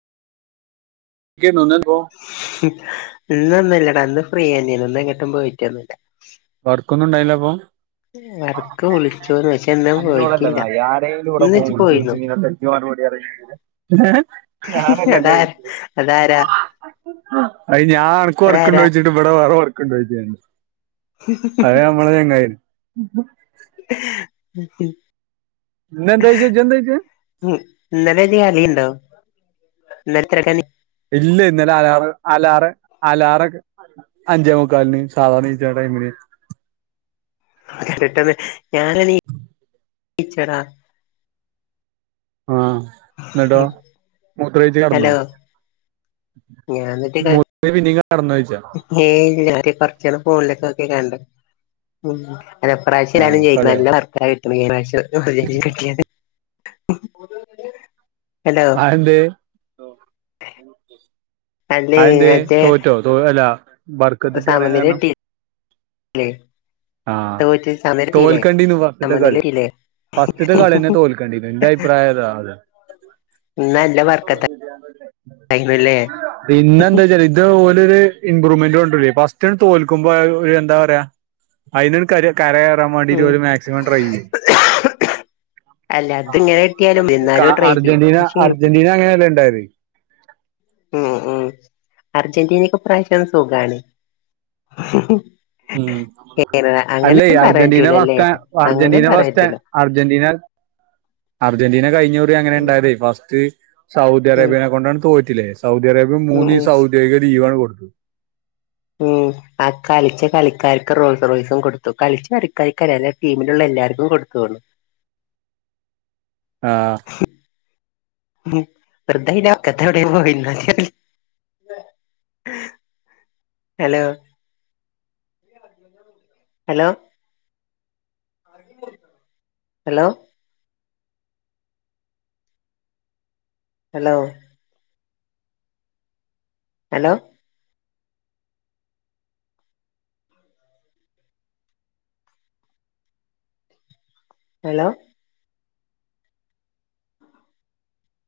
ക്കേനു ഇന്നെന്തോ ഇന്നൊന്നുമില്ലടാ അന്ന് ഫ്രീയാനെന്നു ന്ന് എങ്ങട്ടും പോയിട്ട് ഒന്നില്ല വർക്കൊന്നും ഇണ്ടായില്ല അപ്പൊ വർക്ക് വിളിച്ചൂന്ന് പക്ഷെ ഇന്ന് അന്നോടല്ല പോയിട്ടില്ല നായേ ആരേങ്കിലും ഇവിടെ ഇന്ന് ഫോൺ ഇജ്ജ് വിളിച്ച് പോയിന്നോ ചോയ്ച്ചിന്നേ കെട്ടോള ാനല്ലല്ല അതാര കഴിക്കത് അതാരാ [unintelligible] അ ഞാൻ അനക്ക് ഉറക്കണ്ട അതാരാ ചോച്ചിട്ട് ഇവിടെ വേറെഓറ അതെ നമ്മള ചങ്ങായി ഉ [unintelligible] ഇന്നെന്താ ചോദിച്ചാ ഇജ്ജെന്താ ചോദിച്ചാ ഉ ഇന്നലെ ഇ കളിയുണ്ടോ [unintelligible] ഇല്ല ഇന്നലെ അലാർ അലാറ് അലാറെ അഞ്ചേ മുക്കാലിന് സാധാരണ നീച്ച ണ മു [unintelligible] ഇിച്ചട ആ ഇന്നട്ടോ മൂത്രഴിച്ച കടന്നോ മൂത്ര പിന്നെയും കടന്നോ ചോദിച്ചാ [unintelligible] കൊറചേരം ഫോണിലേക്ക ഒക്കെ കണ്ട ഉ ആ അത്പ്രാവശ്യയില ആണ് ചെയ്ന്നത് കളിയോ നല്ല വർക്ക ആ കിട്ടുന്നത് ഏ പ്രാവശം കട്ടിയാണ് [unintelligible] ആ എന്ത് അല്ലേ അതെന്താ മറ്റേ തോറ്റോ തോ അല്ല വർക്കത്തിട്ട് ഇറിയൻ കാരണം അല്ല ആ തോൽക്കണ്ടിന് ഫസ്റ്റ്ത്തെ സമനില കളി കിട്ടിയില്ലേ ഫസ്റ്റ് ത്ത കളിനെ തോൽക്കേണ്ടിരുന്നു എന്റെ അഭിപ്രായം അതാ അതെ ഇന്ന് നല്ല വർക്ക ല്ലേ പിന്നെന്താച്ചാ ഇത് ഇമ്രുമെന്റ് മെന്റ് കൊണ്ട ഫസ്റ്റ്ണ് തോൽക്കുമ്പോ എന്താ പറയാ അ കര കറാൻ വേണ്ടിട്ട് ഉം ഒരു മാക്സിമം ട്രൈ ചെയ്യും അല്ല അതിങ്ങനെ കിട്ടിയാലും എന്നാലും ട്രൈ ചെയ്യും അർജന്റീന പക്ഷെ അർജന്റീന അങ്ങനെയല്ല ഉണ്ടായത് ഉം ഉം അർജന്റീനക്ക് പ്രാവശ്യം സുഖാണ് ഉം അല്ലേ അങ്ങനെന്നും പറയാൻ അർജന്റീന പറ്റൂലല്ലേ ഫസ്റ്റ അങ്ങനെയും അർജന്റീന പറയാൻ ഫസ്റ്റ പറ്റൂല അർജന്റീന അർജന്റീന കഴിഞ്ഞറി അങ്ങനെ ഉം ഉണ്ടായതേ ഫസ്റ്റ് സൗദി ഉം അറേബ്യനെ കൊണ്ടാണ് തോയിറ്റില്ലേ സൗദി അറേബ്യ ഉം മൂന്ന് ഉം സൗദ്യോഗിക ലീവാണ് കൊടുത്തത് ഉം ആ കളിച്ച കളിക്കാർക്ക് റോസ് റോസും കൊടുത്തു കളിച്ച കളിക്കാർക്ക്ല്ല ടീമിലുള്ള എല്ലാവർക്കും കൊടുത്തു [unintelligible] [unintelligible] ആ ഉം വൃദ്ധ ക്കത്തെ എവിടെ പോയിന്ന hello hello hello hello hello hello